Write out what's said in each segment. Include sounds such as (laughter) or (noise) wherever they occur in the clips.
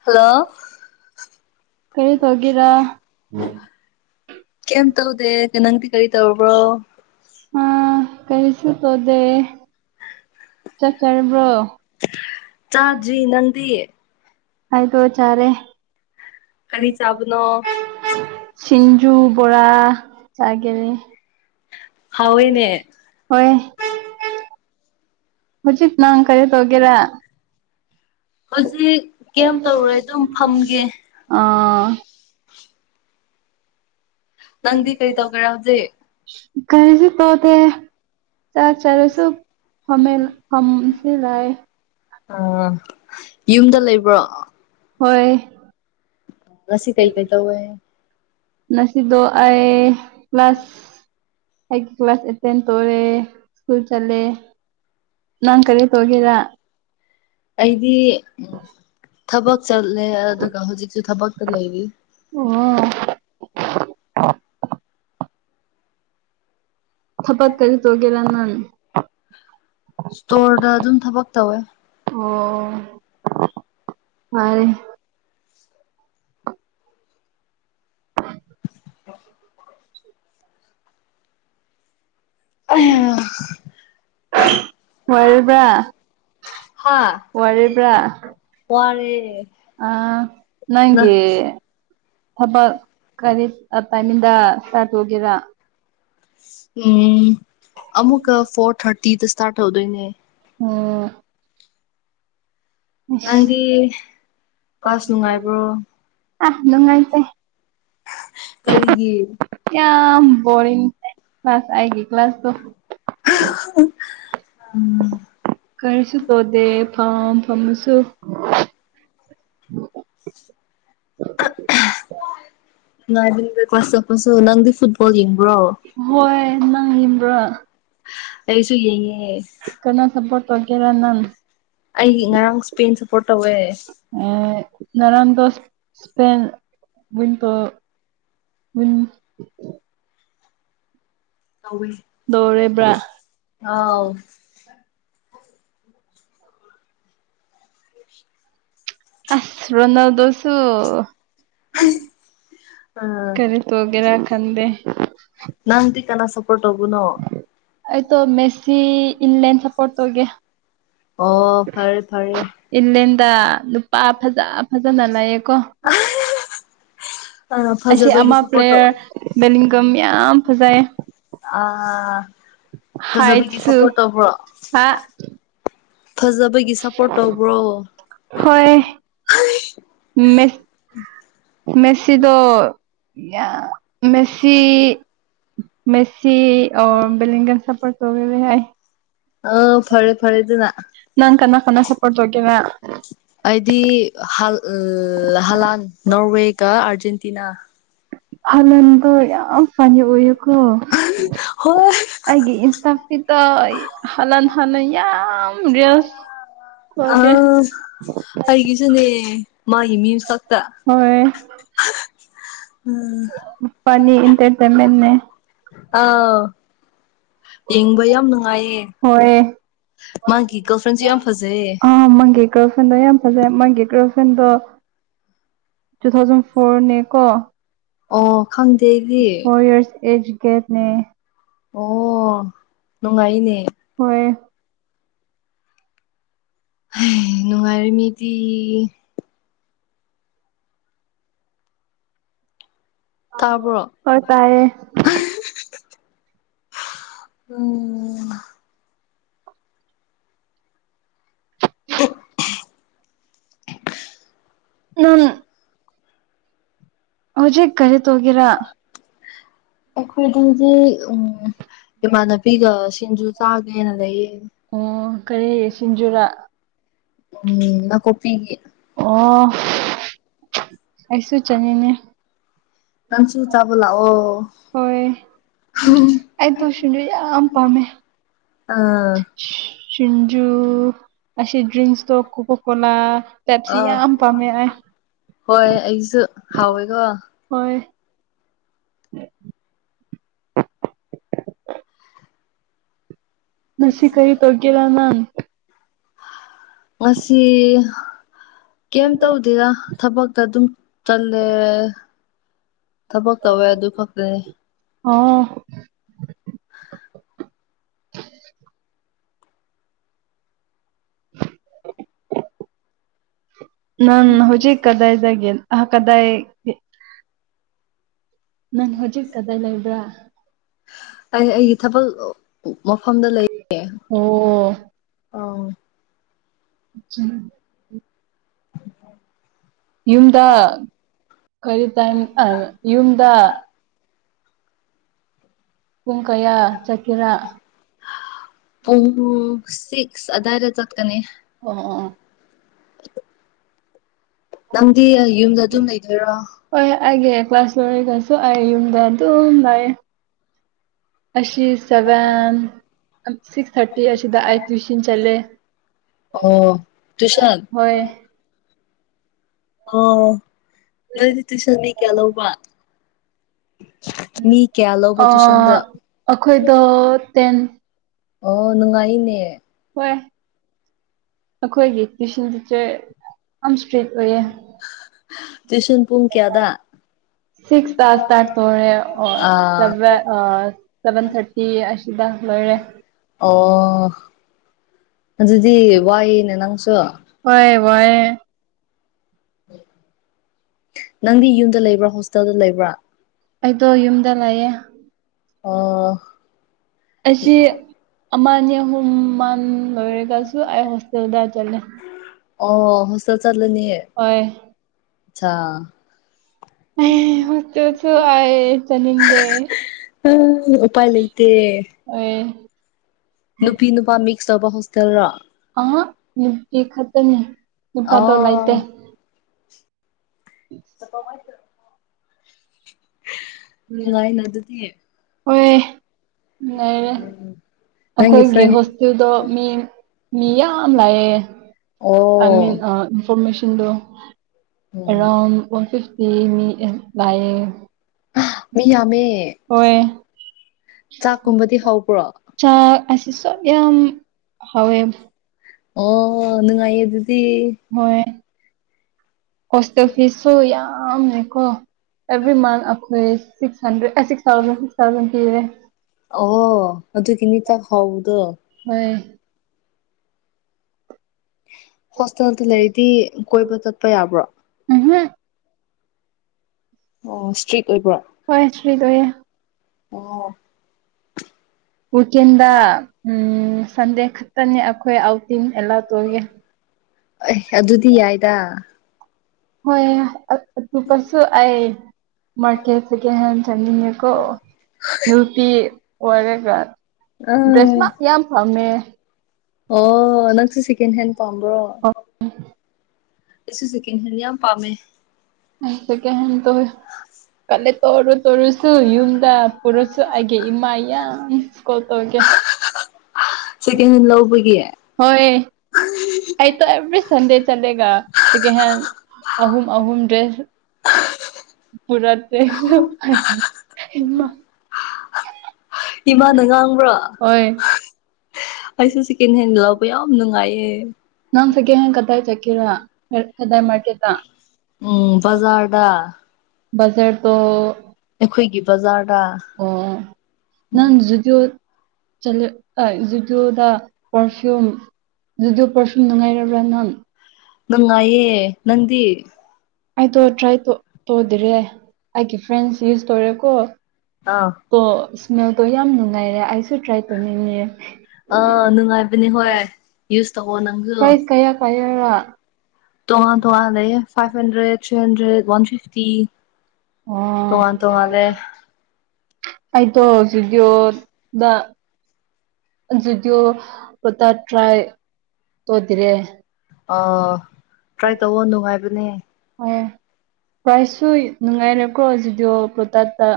hello ꯀꯔꯤ ꯇꯧꯒꯦꯔꯥ ꯀꯦꯝ ꯇꯧꯗꯦ ꯅꯪꯗꯤ ꯀꯔꯤ ꯇꯧꯕ꯭ꯔꯣ ꯑꯥ ꯀꯔꯤꯁꯨ ꯇꯧꯗꯦ ꯆꯥꯛ ꯆꯔꯕꯣ ꯆꯥꯗ꯭ꯔꯤ ꯅꯪꯗꯤ ꯑꯩꯗꯣ ꯆꯔꯦ ꯀꯔꯤ ꯇꯧ ꯁꯤꯟꯖꯨ ꯕꯣꯔꯥ ꯆꯒꯦꯔꯦ ꯍꯥꯎꯋꯤꯅꯦ ꯍꯥꯎꯋꯦꯅꯦ ꯍꯣꯏ ꯍꯧꯖꯤꯛ ꯅꯪ ꯀꯔꯤ ꯇꯧꯒꯦꯔ ꯍꯧꯖꯤꯛ ꯀꯦꯝ ꯀꯩꯝ ꯇꯧꯔꯣꯏ ꯇꯧꯔꯣꯢ ꯑꯗꯨꯝ ꯗꯨꯝ ꯐꯝꯒꯦ ꯑꯣ ꯅꯪꯗꯤ ꯀꯔꯤ ꯇꯧꯒꯦꯔꯥ ꯍꯧꯖꯤꯛ (unintelligible) ꯀꯔꯤꯁꯨ ꯇꯧꯗꯦ ꯆꯥꯛ ꯆꯥꯔꯁꯨ ꯐꯝꯃꯦꯜ ꯐꯝꯁꯦ ꯂꯥꯏ ꯑ ꯌꯨꯝꯗ ꯂꯩꯕ꯭ꯔꯣ ꯍꯣꯏ ꯉꯁꯤ ꯀꯩ ꯀꯩ ꯇꯧꯋꯦ ꯉꯁꯤꯗꯣ ꯑꯩ ꯀ꯭ꯂꯥꯁ ꯑꯩ ꯀ꯭ꯂꯥꯁ ꯑꯦꯠꯇꯦꯟ ꯇꯧꯔꯦ ꯁ꯭ꯀꯨꯜ ꯆꯠꯂꯦ ꯅꯪ ꯀꯔꯤ ꯇꯧꯒꯦꯔ ꯑꯩꯗꯤ ꯊꯕꯛ ꯆꯠꯂꯦ ꯑꯗꯨꯒ ꯍꯧꯖꯤꯛꯁꯨ ꯊꯕꯛ ꯇ ꯂꯩꯔꯤ ꯑꯣ ꯊꯕꯛ ꯀꯩꯔꯤ ꯇꯧꯒꯦꯔ ꯅꯪ ꯏꯁꯇꯣꯔꯗ ꯑꯗꯨꯝ ꯊꯕꯛ ꯇꯧꯋꯦ ꯑꯣ ꯉꯥꯏꯌꯦ ꯑꯣ (unintelligible) ꯑꯩꯌꯥ ꯋꯥꯔꯤꯕ꯭ꯔꯥ ꯍꯥ ꯋꯥꯔꯤꯕ꯭ꯔꯥ ꯋꯥꯌꯦ ꯋꯥꯔꯦ ꯑ ꯅ ꯅꯪꯒꯤ ꯊꯕꯛ ꯀꯔꯤ ꯇꯥꯏꯃꯤꯡꯗ ꯏꯁꯇꯥꯔꯠ ꯇꯧꯒꯦꯔꯥ ꯎꯝ ꯑꯃꯨꯛꯀꯥ ꯐꯣꯔ ꯊꯥꯔꯇꯤꯗ ꯏꯁꯇꯥꯔꯠ ꯇꯧꯗꯣꯏꯅꯦ ꯑꯣ ꯅꯪꯗꯤ ꯀ꯭ꯂꯥꯁ ꯅꯨꯡꯉꯥꯏꯕ꯭ꯔꯣ ꯑꯥ ꯅꯨꯡꯉꯥꯏꯇꯦ ꯀꯔꯤꯒꯤ ꯌꯥꯝ ꯕꯣꯔꯤꯡ ꯀ꯭ꯂꯥꯁ ꯑꯩꯒꯤ ꯀ꯭ꯂꯥꯁ ꯇꯣ ꯎꯝ ꯀꯔꯤꯁꯨ ꯊꯧꯗꯦ ꯐꯝ ꯐꯝꯃꯁꯨ ꯑꯑꯥ ꯉꯥꯢꯗꯤꯡ ꯀ꯭ꯂꯥꯁ ꯆꯠꯄꯁꯨ ꯅꯪꯗꯤ ꯐꯨꯠꯕꯣꯜ ꯌꯦꯡ ꯍꯣꯏ ꯅꯪꯕ꯭ꯔꯥ ꯐꯩꯁꯨ ꯌꯦꯡꯉꯦ ꯀꯅꯥ ꯁꯞꯄꯣꯔꯠ ꯇꯧꯒꯦꯔ ꯅꯪ ꯑꯩꯒꯤ ꯉꯔꯥꯡ ꯏꯁꯄꯦꯟ ꯁꯞꯄꯣꯔꯠ ꯇꯧꯋꯦ ꯑꯦ ꯉꯔꯥꯡꯗꯣ ꯏꯁꯄꯦꯟ ꯋꯤꯡꯀꯥ ꯎꯝ ꯇꯧꯋꯦ ꯗꯧꯔꯦꯕ꯭ꯔꯥ ꯑꯥꯎ ꯑꯁ ꯔꯣꯟꯅꯥꯜꯗꯣꯁꯨ ꯑꯥ ꯀꯔꯤ ꯇꯧꯒꯦꯔ ꯈꯪꯗꯦ ꯅꯪꯗꯤ ꯀꯅꯥ ꯁꯞꯄꯣꯔꯠ ꯇꯧꯕꯅꯣ ꯑꯩ ꯇꯣ ꯃꯦꯁꯤ ꯏꯟꯂꯦꯟ ꯁꯞꯄꯣꯔꯠ ꯇꯧꯒꯦ ꯑꯣ ꯐꯔꯦ ꯐꯔꯦ ꯇ ꯅꯨꯄꯥ ꯐꯖ ꯐꯖꯅ ꯂꯩꯌꯦꯀꯣ ꯑꯥ ꯑꯁꯤ ꯐꯖꯕꯒꯤ ꯑꯃ ꯁꯞꯄꯣꯔꯠ ꯇꯧ ꯄ꯭ꯂꯦꯌꯔ ꯕꯦꯂꯤꯡꯒꯝ ꯌꯥꯝ ꯐꯖꯩꯌꯦ ꯑꯥ ꯐꯖꯕꯒꯤ ꯍꯥꯏꯠꯁꯨ ꯁꯞꯄꯣꯔꯠ ꯇꯧꯕ꯭ꯔꯣ ꯍꯥ ꯐꯖꯕꯒꯤ ꯁꯞꯄꯣꯔꯠ ꯇꯧꯕ꯭ꯔꯣ ꯎꯝ ꯃꯦꯁ ꯃꯦꯁꯤꯗꯣ ꯌꯥꯝ ꯃꯦꯁꯤ ꯃꯦꯁꯤ ꯑꯣꯔ ꯕꯂꯤꯡꯒꯟ ꯁꯄꯣꯔꯠ ꯇꯧꯋꯦꯕ ꯑꯩ ꯑꯣ ꯐꯔꯦ ꯐꯔꯦ ꯑꯗꯨꯅ ꯅꯪ ꯀꯅꯥ (unintelligible) ꯑꯩꯗꯤ ꯍꯜ ꯍꯂꯥꯟ ꯅꯣꯔꯋꯦ ꯒꯥ ꯑꯥꯔꯖꯦꯟ ꯑꯔꯖꯦꯟꯇꯤꯅꯥ ꯍꯂꯥꯟꯗꯣ ꯌꯥꯝ ꯐꯅꯤ ꯑꯣꯏꯌꯦ ꯀꯣ ꯍꯣꯏ ꯑꯩꯒꯤ ꯏꯟꯇꯥꯄꯤꯠꯇꯣ ꯍꯂꯥꯟ ꯍꯥꯟꯅ ꯌꯥꯝ ꯔꯤꯜꯁ ꯇꯧꯒꯦ ꯑꯩꯒꯤꯁꯨꯅꯦ ꯃꯥꯒꯤ ꯍꯣꯏ (unintelligible) ꯎꯝ ꯐꯅꯤ ꯏꯟꯇꯔꯇꯦꯟꯃꯦꯟꯅꯦ ꯑꯥ ꯌꯦꯡꯕ ꯌꯥꯝ ꯅꯨꯡꯉꯥꯏꯌꯦ ꯍꯣꯏ ꯃꯥꯒꯤ ꯒꯔꯜ ꯐ꯭ꯔꯦꯟꯁꯨ ꯌꯥꯝ ꯐꯖꯩꯌꯦ ꯒ꯭ꯔꯜꯐꯦꯟꯗꯣ ꯌꯥꯝ ꯐꯖꯩ ꯃꯥꯒꯤ ꯒ꯭ꯔꯜꯐꯦꯟꯗꯣ ꯇꯨ ꯊꯥꯎꯖꯟ ꯐꯣꯔꯅꯦ ꯀꯣ ꯑꯣ ꯈꯪꯗꯦ ꯑꯩꯗꯤ ꯑꯦꯖꯨꯒꯦꯗꯅꯦ ꯑꯣ ꯅꯨꯡꯉꯥꯏꯅꯦ ꯍꯣꯏ ꯅꯨꯡꯉꯥꯏꯔꯦꯃꯤꯗꯤ ꯇꯥꯕ꯭ꯔꯣ ꯍꯣꯏ ꯇꯥꯏꯑꯦ ꯎꯝ ꯎꯪ (unintelligible) ꯍꯧꯖꯤꯛ ꯀꯔꯤ ꯇꯧꯒꯦꯔ ꯑꯦꯈꯣꯏꯗꯗꯤ ꯎꯝ ꯏꯃꯥꯟꯅꯕꯤꯒ ꯁꯤꯡꯖꯨ ꯆꯥꯒꯦꯅ ꯂꯩꯌꯦ ꯑꯣ ꯀꯔꯤ ꯁꯤꯡꯖꯨꯔꯥ ꯎꯝ ꯅꯥꯀꯨꯞꯄꯤꯒꯤ ꯑꯣ ꯑꯩꯁꯨ ꯆꯥꯅꯤꯡꯉꯦ ꯅꯪꯁꯨ ꯆꯥꯕ ꯂꯥꯛꯑꯣ ꯍꯣꯏ ꯑꯩ ꯇꯣ ꯁꯤꯡꯖꯨ ꯌꯥꯝ ꯄꯥꯝꯃꯦ ꯑꯥ ꯁꯤꯟꯖꯨ ꯑꯁꯤ ꯗ꯭ꯔꯤꯡꯛꯁ ꯇꯣ ꯀꯣꯀꯥ ꯀꯣꯂꯥ ꯄꯦꯞꯁꯤ ꯑꯥ ꯌꯥꯝ ꯄꯥꯝꯃꯦ ꯑꯩ ꯍꯣꯏ ꯑꯩꯁꯨ ꯍꯥꯎꯋꯦꯀꯣ ꯍꯣꯏ (unintelligible) ꯉꯁꯤ ꯀꯔꯤ ꯇꯧꯒꯦꯔꯥ ꯅꯪ ꯉꯁꯤ ꯀꯩꯝ ꯇꯧꯗꯦꯗ ꯊꯕꯛꯇ ꯑꯗꯨꯝ ꯆꯠꯂꯦ ꯊꯕꯛ ꯇꯧꯋꯦ ꯑꯗꯨ ꯈꯛꯇꯅꯦ ꯑꯣꯥ (unintelligible) ꯅꯪ ꯍꯧꯖꯤꯛ ꯀꯗꯥꯏꯗꯒꯦ ꯑꯍ ꯀꯗꯥꯏ ꯅꯪ ꯍꯧꯖꯤꯛ ꯀꯗꯥꯏ ꯂꯩꯕ꯭ꯔꯥ ꯑꯩ ꯑꯩꯒꯤ ꯊꯕꯛ ꯃꯐꯝꯗ ꯂꯩ ꯑꯣ ꯑꯥ ꯑ (inaudible) ꯌꯨꯝꯗ ꯈꯔꯤ ꯇꯥꯏ ꯌꯨꯝꯗ ꯄꯨꯡ ꯀꯌꯥ ꯆꯠꯀꯦꯔ ꯄꯨꯡ ꯁꯤꯛꯁ ꯑꯗꯥꯏꯗ ꯆꯠꯀꯅꯤ ꯑꯣ ꯑꯣ ꯑꯣ ꯅꯪꯗꯤ ꯑꯣ ꯌꯨꯝꯗ ꯑꯗꯨꯝ ꯂꯩꯗꯣꯏꯔꯣ ꯍꯣꯏ ꯑꯩꯒꯤ ꯀ꯭ꯂꯥꯁ ꯂꯣꯢꯔꯒꯁꯨ ꯑꯩ ꯌꯨꯝꯗ ꯑꯗꯨꯝ ꯂꯩ ꯑꯁꯤ ꯁꯕꯦꯟ ꯁꯤꯛꯁ ꯊꯔꯇꯤ ꯑꯁꯤꯗ ꯑꯩ ꯇꯨꯢꯁꯟ ꯆꯠꯂꯦ ꯑꯣ ꯇꯨꯏꯁꯟ ꯍꯣꯏ ꯑꯣ ꯅꯣꯢꯗꯤ ꯇꯨꯢꯁꯟ ꯃꯤ ꯀꯌꯥ ꯂꯧꯕ ꯃꯤ ꯀꯌꯥ ꯂꯧꯕ ꯑꯣ ꯇꯨꯏꯁꯟꯗꯣ ꯑꯩꯈꯣꯏꯗꯣ ꯇꯦꯟ ꯑꯣ ꯅꯨꯡꯉꯥꯏꯅꯦ ꯍꯣꯏ ꯑꯩꯈꯣꯏꯒꯤ ꯇ꯭ꯋꯨꯁꯟ ꯇꯤꯆꯔ ꯑꯁ ꯇꯨꯏꯁꯟ ꯄꯨꯡ ꯀꯌꯥꯗ ꯁꯤꯛꯁꯇ ꯏꯁꯇꯥꯔꯠ ꯇꯩꯔ ꯊꯣꯛꯔꯦ ꯑꯥ ꯁꯕꯦꯟ ꯑꯣ ꯁꯕꯦꯟ ꯊꯥꯔꯇꯤ ꯁꯤꯗ ꯂꯣꯏꯔꯦ ꯑꯣ ꯑꯗꯨꯗꯤ ꯋꯥꯏꯅꯦ ꯅꯪꯁꯨ ꯋꯥꯢꯌꯦ ꯅꯪꯗꯤ ꯌꯨꯝꯗ ꯂꯩꯕ꯭ꯔꯥ ꯍꯣꯁꯇꯦꯜꯗ ꯂꯩꯕ꯭ꯔꯥ ꯑꯩꯗꯣ ꯌꯨꯝꯗ ꯂꯩꯌꯦ ꯑꯣ ꯑꯁꯤ ꯑꯃ ꯑꯅꯤ ꯑꯍꯨꯝ ꯃꯜ ꯂꯣꯏꯔꯒꯁꯨ ꯑꯩ ꯍꯣꯁꯇꯦꯜꯗ ꯆꯠꯂꯦ ꯑꯣ ꯍꯣꯁꯇꯦꯜ ꯆꯜꯅꯤꯅꯦ ꯍꯣꯏ ꯑꯁꯥ ꯑꯦ ꯍꯣꯁꯇꯦꯜꯁꯨ ꯍꯥꯏ ꯆꯠꯅꯤꯡꯗꯦ ꯎꯏ ꯎꯄꯥꯢ ꯂꯩꯇꯦ ꯍꯣꯏ ꯅꯨꯄꯤ ꯅꯨꯄꯥ ꯃꯤꯛꯁ ꯇꯧꯕ ꯍꯣꯁꯇꯦꯜꯔꯣ ꯑꯍ ꯅꯨꯄꯤ ꯈꯛꯇꯅꯤ ꯅꯨꯄꯥꯗꯣ ꯂꯩꯥꯇꯦ ꯑꯣ (unintelligible) ꯅꯨꯡꯉꯥꯏꯅ ꯑꯗꯨꯗꯤ ꯍꯣꯏ ꯂꯩꯔꯦ ꯅꯪꯒꯤ ꯑꯩꯈꯣꯏꯒꯤ ꯐ꯭ꯔꯦꯟ ꯍꯣꯁꯇꯦꯜꯗꯣ ꯃꯤ ꯃꯤ ꯌꯥꯝ ꯂꯥꯛꯑꯦ ꯑꯥꯏ ꯃꯤꯟ ꯑꯣ ꯑ ꯃꯦꯁꯤꯟꯗꯣ ꯎꯝ ꯑꯦꯔꯥꯎꯟ ꯋꯥꯟ ꯐꯤꯐꯇꯤ ꯃꯤ ꯂꯥꯛꯑꯦ ꯃꯤ ꯌꯥꯝꯃꯦ ꯍꯣꯏ ꯆꯥꯛꯀꯨꯝꯕꯗꯤ ꯍꯧꯕ꯭ꯔꯣ ꯆꯥꯛ ꯌꯥꯝ ꯍꯥꯎꯋꯦ ꯑꯣ ꯅꯨꯡꯉꯥꯏꯌꯦ ꯑꯗꯨꯗꯤ ꯍꯣꯏ ꯍꯣꯁꯇꯦꯜ ꯐꯤꯁꯁꯨ ꯌꯥꯝꯃꯦꯀꯣ ꯑꯦꯕ꯭ꯔꯤ ꯃꯟ ꯑꯈꯣꯏ ꯁꯤꯛꯁ ꯍꯟꯗ꯭ꯔꯦ ꯑꯦ ꯁꯤꯛꯁ ꯊꯥꯎꯖꯟ ꯁꯤꯛꯁ ꯊꯥꯎꯖꯟ ꯄꯤꯔꯦ ꯑꯣ ꯑꯗꯨꯒꯤꯅꯤ ꯆꯥꯛ ꯍꯥꯎꯕꯗꯨ ꯍꯣꯢ ꯍꯣꯁꯇꯦꯜꯗ ꯂꯩꯔꯗꯤ ꯀꯣꯏꯕ ꯆꯠꯄ ꯌꯥꯕ꯭ꯔꯣ ꯎꯝꯍꯝ ꯑꯣ ꯏꯁꯇ꯭ꯔꯤꯛ ꯑꯣꯏꯕ꯭ꯔꯣ ꯍꯣꯏ ꯐ꯭ꯔꯤ ꯑꯣꯏꯌꯦ ꯑꯣ ꯋꯤꯀꯦꯟꯗ ꯎꯝ ꯁꯟꯗꯦ ꯈꯛꯇꯅꯤ ꯑꯩꯈꯣꯏ ꯑꯥꯎꯇꯤꯡ ꯑꯦꯂꯥꯎꯠ ꯑꯣꯢꯌꯦ ꯑꯩ ꯑꯗꯨꯗꯤ ꯌꯥꯏꯗ ꯍꯣꯏ ꯑꯗꯨꯀꯁꯨ ꯑꯩ ꯃꯥꯔꯀꯦꯠ ꯁꯦꯀꯦꯟ ꯍꯦꯟ ꯆꯠꯅꯤꯡꯉꯦꯀꯣ ꯅꯨꯄꯤ ꯑꯣꯏꯔꯒ ꯗ꯭ꯔꯦꯁ ꯑꯥ ꯃꯛ ꯌꯥꯝ ꯐꯝꯃꯦ ꯑꯣ ꯅꯪꯁꯨ ꯁꯦꯀꯦꯟ ꯍꯦꯟ ꯄꯥꯝꯕ꯭ꯔꯣ ꯑꯩꯁꯨ ꯁꯦꯀꯦꯟ ꯍꯦꯟ ꯌꯥꯝ ꯄꯥꯝꯃꯦ ꯑꯩ ꯁꯦꯀꯦꯟ ꯍꯦꯟ ꯇꯧꯋꯦ ꯀꯜꯂꯦ ꯇꯧꯔꯣ ꯇꯧꯔꯨꯁꯨ ꯌꯨꯝꯗ ꯄꯨꯔꯁꯨ ꯑꯩꯒꯤ ꯏꯃꯥ ꯌꯥꯝ ꯀꯣꯜ ꯇꯕꯒꯦ ꯁꯦꯀꯦꯟ ꯍꯦꯟ ꯂꯧꯕꯒꯤ ꯍꯣꯏ ꯑꯩꯗꯣ ꯑꯦꯕꯔꯤ ꯁꯟꯗꯦ ꯆꯠꯂꯦꯒ ꯁꯦꯀꯦꯟ ꯍꯦꯟꯗ ꯑꯍꯨꯝ ꯑꯍꯨꯝ ꯗ꯭ꯔꯦꯁ ꯄꯨꯔꯥ ꯇꯃ (unintelligible) ꯏꯃꯥꯅ ꯉꯥꯡꯕ꯭ꯔꯥ ꯍꯣꯏ ꯑꯩꯁꯨ ꯁꯦꯀꯦꯟ ꯍꯦꯟꯗ ꯂꯧꯕ ꯌꯥꯝ ꯅꯨꯡꯉꯥꯏꯌꯦ ꯅꯪ ꯁꯦꯀꯦꯟ ꯍꯦꯅꯗ ꯀꯠꯇꯥꯏ ꯆꯠꯀꯦꯔ ꯎꯝ ꯕꯖꯥꯔꯗ ꯕꯖꯔ ꯇꯣ ꯑꯩꯈꯣꯏꯒꯤ ꯕꯖꯥꯔꯗ ꯑꯣ ꯎꯝ ꯅꯪ ꯖꯨꯗꯤꯑꯣ ꯆꯠꯂꯦ ꯑꯥ ꯖꯨꯗꯤꯑꯣꯗ ꯄꯔꯐꯤꯌꯨꯝ ꯖꯨꯗꯤꯑꯣ ꯄꯔꯐꯤꯌꯨꯝ ꯅꯨꯡꯉꯥꯏꯔꯕ꯭ꯔꯥ ꯅꯪ ꯅꯨꯡꯉꯥꯏꯌꯦ ꯅꯪꯗꯤ ꯑꯩꯗꯣ ꯇ꯭ꯔꯥꯏ ꯇꯧꯗꯔꯦ ꯑꯩꯒꯤ ꯐ꯭ꯔꯦꯟꯁ ꯌꯨꯁ ꯇꯧꯔꯦꯀꯣ ꯑꯥ ꯑꯣ ꯏꯁꯃꯦꯜꯗꯣ ꯌꯥꯝ ꯅꯨꯡꯉꯥꯏꯔꯦ ꯑꯩꯁꯨ ꯇ꯭ꯔꯥꯏ ꯇꯧꯅꯤꯡꯉꯦ ꯑꯥ ꯅꯨꯡꯉꯥꯏꯕꯅꯤ ꯍꯣꯏ ꯌꯨꯁ ꯇꯧꯑꯣ ꯅꯪꯁꯨ ꯑꯩꯔꯥ ꯇꯣꯉ ꯇꯣꯉ ꯂꯩꯌꯦ five hundred three hundred one fifty ꯑꯣ ꯇꯣꯉꯥꯟ ꯇꯣꯉꯥꯟꯂꯦ ꯑꯩꯇꯣ ꯖꯨꯗꯤꯑꯣ ꯗ ꯖꯨꯗꯤꯑꯣ ꯇꯥ꯭ꯔꯥꯏ ꯇꯗꯔꯤ ꯑꯣ ꯇ꯭ꯔꯥꯏ ꯇꯧꯋꯣ ꯅꯨꯡꯉꯥꯏꯕꯅꯦ ꯍꯣꯏ ꯄ꯭ꯔꯥꯏꯁꯁꯨ ꯅꯨꯡꯉꯥꯏꯔꯦꯀ꯭ꯔꯣ ꯖꯤꯗꯤꯑꯣ ꯄ꯭ꯔꯣꯇꯠꯇ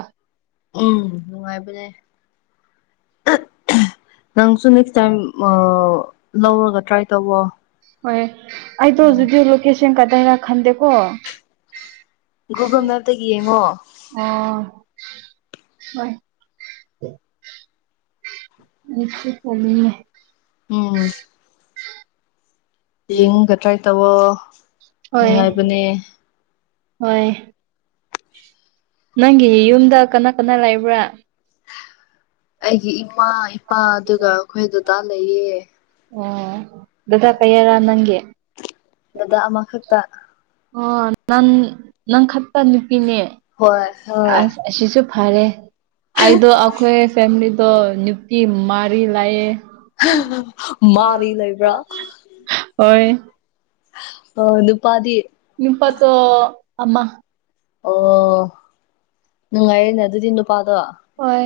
ꯎꯝ ꯅꯨꯡꯉꯥꯏꯕꯅꯦ ꯑꯥ ꯍꯝ ꯅꯪꯁꯨ ꯅꯦꯛꯁ ꯇꯥꯏꯝ ꯃꯥ ꯍꯣꯏ ꯑꯩꯗꯣ ꯎꯝ ꯖꯨꯗꯤꯑꯣ ꯂꯣꯀꯦꯁꯟ ꯗꯩꯔ ꯈꯟꯗꯦꯀꯣ ꯒꯨꯒꯜ ꯃꯦꯞꯇꯒꯤ ꯌꯦꯡꯉꯣ ꯑꯥ ꯍꯣꯏ ꯑꯁꯨ ꯆꯂꯤꯦ (unintelligible) ꯎꯝ ꯌꯦꯡꯒ ꯇ꯭ꯔꯥꯏ ꯇꯧꯑꯣ ꯍꯣꯏ ꯅꯨꯡꯉꯥꯏꯕꯅꯦ ꯍꯣꯏ ꯅꯪꯒꯤ ꯌꯨꯝꯗ ꯀꯅꯥ ꯀꯅꯥ ꯂꯩꯕ꯭ꯔꯥ ꯑꯩꯒꯤ ꯏꯃꯥ ꯏꯄꯥ ꯑꯗꯨꯒ ꯑꯩꯈꯣꯏ ꯗꯗꯥ ꯂꯩꯌꯦ ꯑꯣ ꯗꯥꯗꯥ ꯀꯩꯌꯥꯔ ꯅꯪꯒꯤ ꯗꯗꯥ ꯑꯃꯈꯛꯇ ꯑꯣ ꯅꯪ ꯅꯪ ꯈꯠꯇ ꯅꯨꯄꯤꯅꯦ ꯍꯣꯏ ꯍꯣꯏ ꯁꯨ ꯐꯔꯦ ꯑꯩꯗ ꯑꯩꯈꯣꯏ ꯐꯦꯃꯤꯂꯤꯗ ꯅꯨꯄꯤ ꯃꯔꯤ ꯂꯩꯌꯦ ꯃꯔꯤ ꯂꯩꯕ꯭ꯔꯥ ꯍꯣꯏ ꯑ (inaudible) ꯅꯨꯄꯥꯠꯇꯣ ꯑꯃ ꯑꯣ ꯅꯨꯡꯉꯥꯏꯌꯦꯅꯦ ꯑꯗꯨꯗꯤ ꯅꯨꯄꯥꯗꯣ ꯍꯣꯏ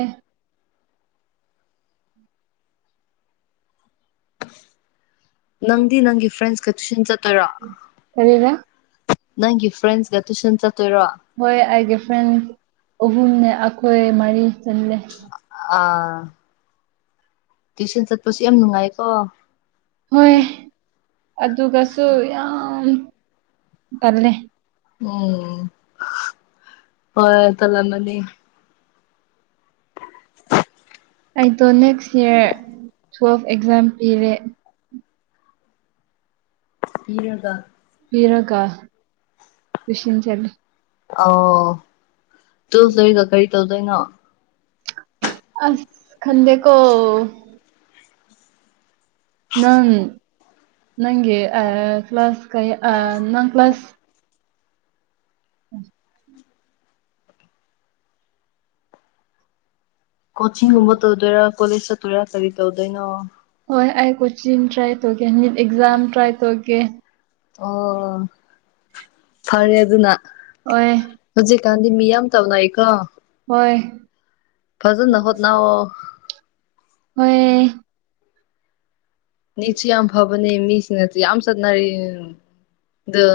ꯅꯪꯗꯤ ꯅꯪꯒꯤ ꯐ꯭ꯔꯦꯁ ꯀ ꯇꯨꯁꯟ ꯆꯠ ꯀꯔꯤꯔ ꯅꯪꯒꯤ ꯐ꯭ꯔꯦꯟꯁꯒ ꯇꯨꯏꯁꯟ ꯆꯠ ꯍꯣꯏ ꯑꯩꯥꯏꯒꯤ ꯐ꯭ꯔꯦꯟ ꯑꯍꯨꯝꯅꯦ ꯑꯩꯈꯣꯏ ꯃꯔꯤ ꯆꯠꯂꯦ ꯑꯥ ꯇ꯭ꯋꯨꯁꯟ ꯆꯠꯄꯁꯨ ꯌꯥꯝ ꯅꯨꯡꯉꯥꯏꯀꯣ ꯍꯣꯏ ꯑꯗꯨꯒꯁꯨ ꯌꯥꯝ ꯇꯜꯂꯦ ꯎꯝ ꯍꯣꯏ ꯇꯜꯂꯝꯃꯅꯤ (inaudible) ꯑꯩꯗꯣ ꯅꯦꯛꯁ ꯏꯌꯥꯔ ꯇꯋꯦꯜꯐ ꯑꯦꯛꯖꯥꯝ ꯄꯤꯔꯦ ꯀꯤꯔꯒ ꯄꯤꯔꯀ ꯁꯤꯟ ꯆꯂ ꯑꯣ ꯇꯨꯌꯦꯜꯚ ꯂꯣꯏꯔꯒ ꯀꯔꯤ ꯇꯧꯗꯣꯏꯅꯣ ꯑꯁ ꯈꯪꯗꯦꯀꯣ ꯅꯪ ꯅꯪꯒꯤ ꯑꯥ ꯀ꯭ꯂꯥꯁ ꯀ ꯑ ꯅꯪ ꯀ꯭ꯂꯥꯁ ꯎꯝ ꯀꯣꯆꯤꯡꯒꯨꯝꯕ ꯇꯧꯗꯣꯏꯔꯥ ꯀꯣꯂꯦꯖ ꯆꯠꯇꯣꯏꯔꯥ ꯀꯔꯤ ꯇꯧꯗꯣꯏꯅꯣ ꯍꯣꯏ ꯑꯩ ꯀꯣꯆꯤꯡ ꯇ꯭ꯔꯥꯏ ꯇꯧꯒꯦ ꯅꯤꯗ ꯑꯦꯛꯖꯥꯝ ꯇ꯭ꯔꯥꯏ ꯇꯧꯒꯦ ꯑꯣ ꯐꯔꯦ ꯑꯗꯨꯅ ꯍꯣꯏ ꯍꯧꯖꯤꯛꯀꯥꯟꯗꯤ ꯃꯤꯌꯥꯝ ꯇꯅꯥꯏ ꯀꯣ ꯍꯣꯏ ꯐꯖꯅ ꯍꯣꯠꯅꯧꯑꯣ ꯍꯣꯏ ꯅꯤꯠꯁꯤ ꯌꯥꯝ ꯐꯕꯅꯦ ꯃꯤꯁꯤꯡꯅꯁꯨ ꯌꯥꯝ ꯆꯠꯅꯔꯤ ꯗꯣ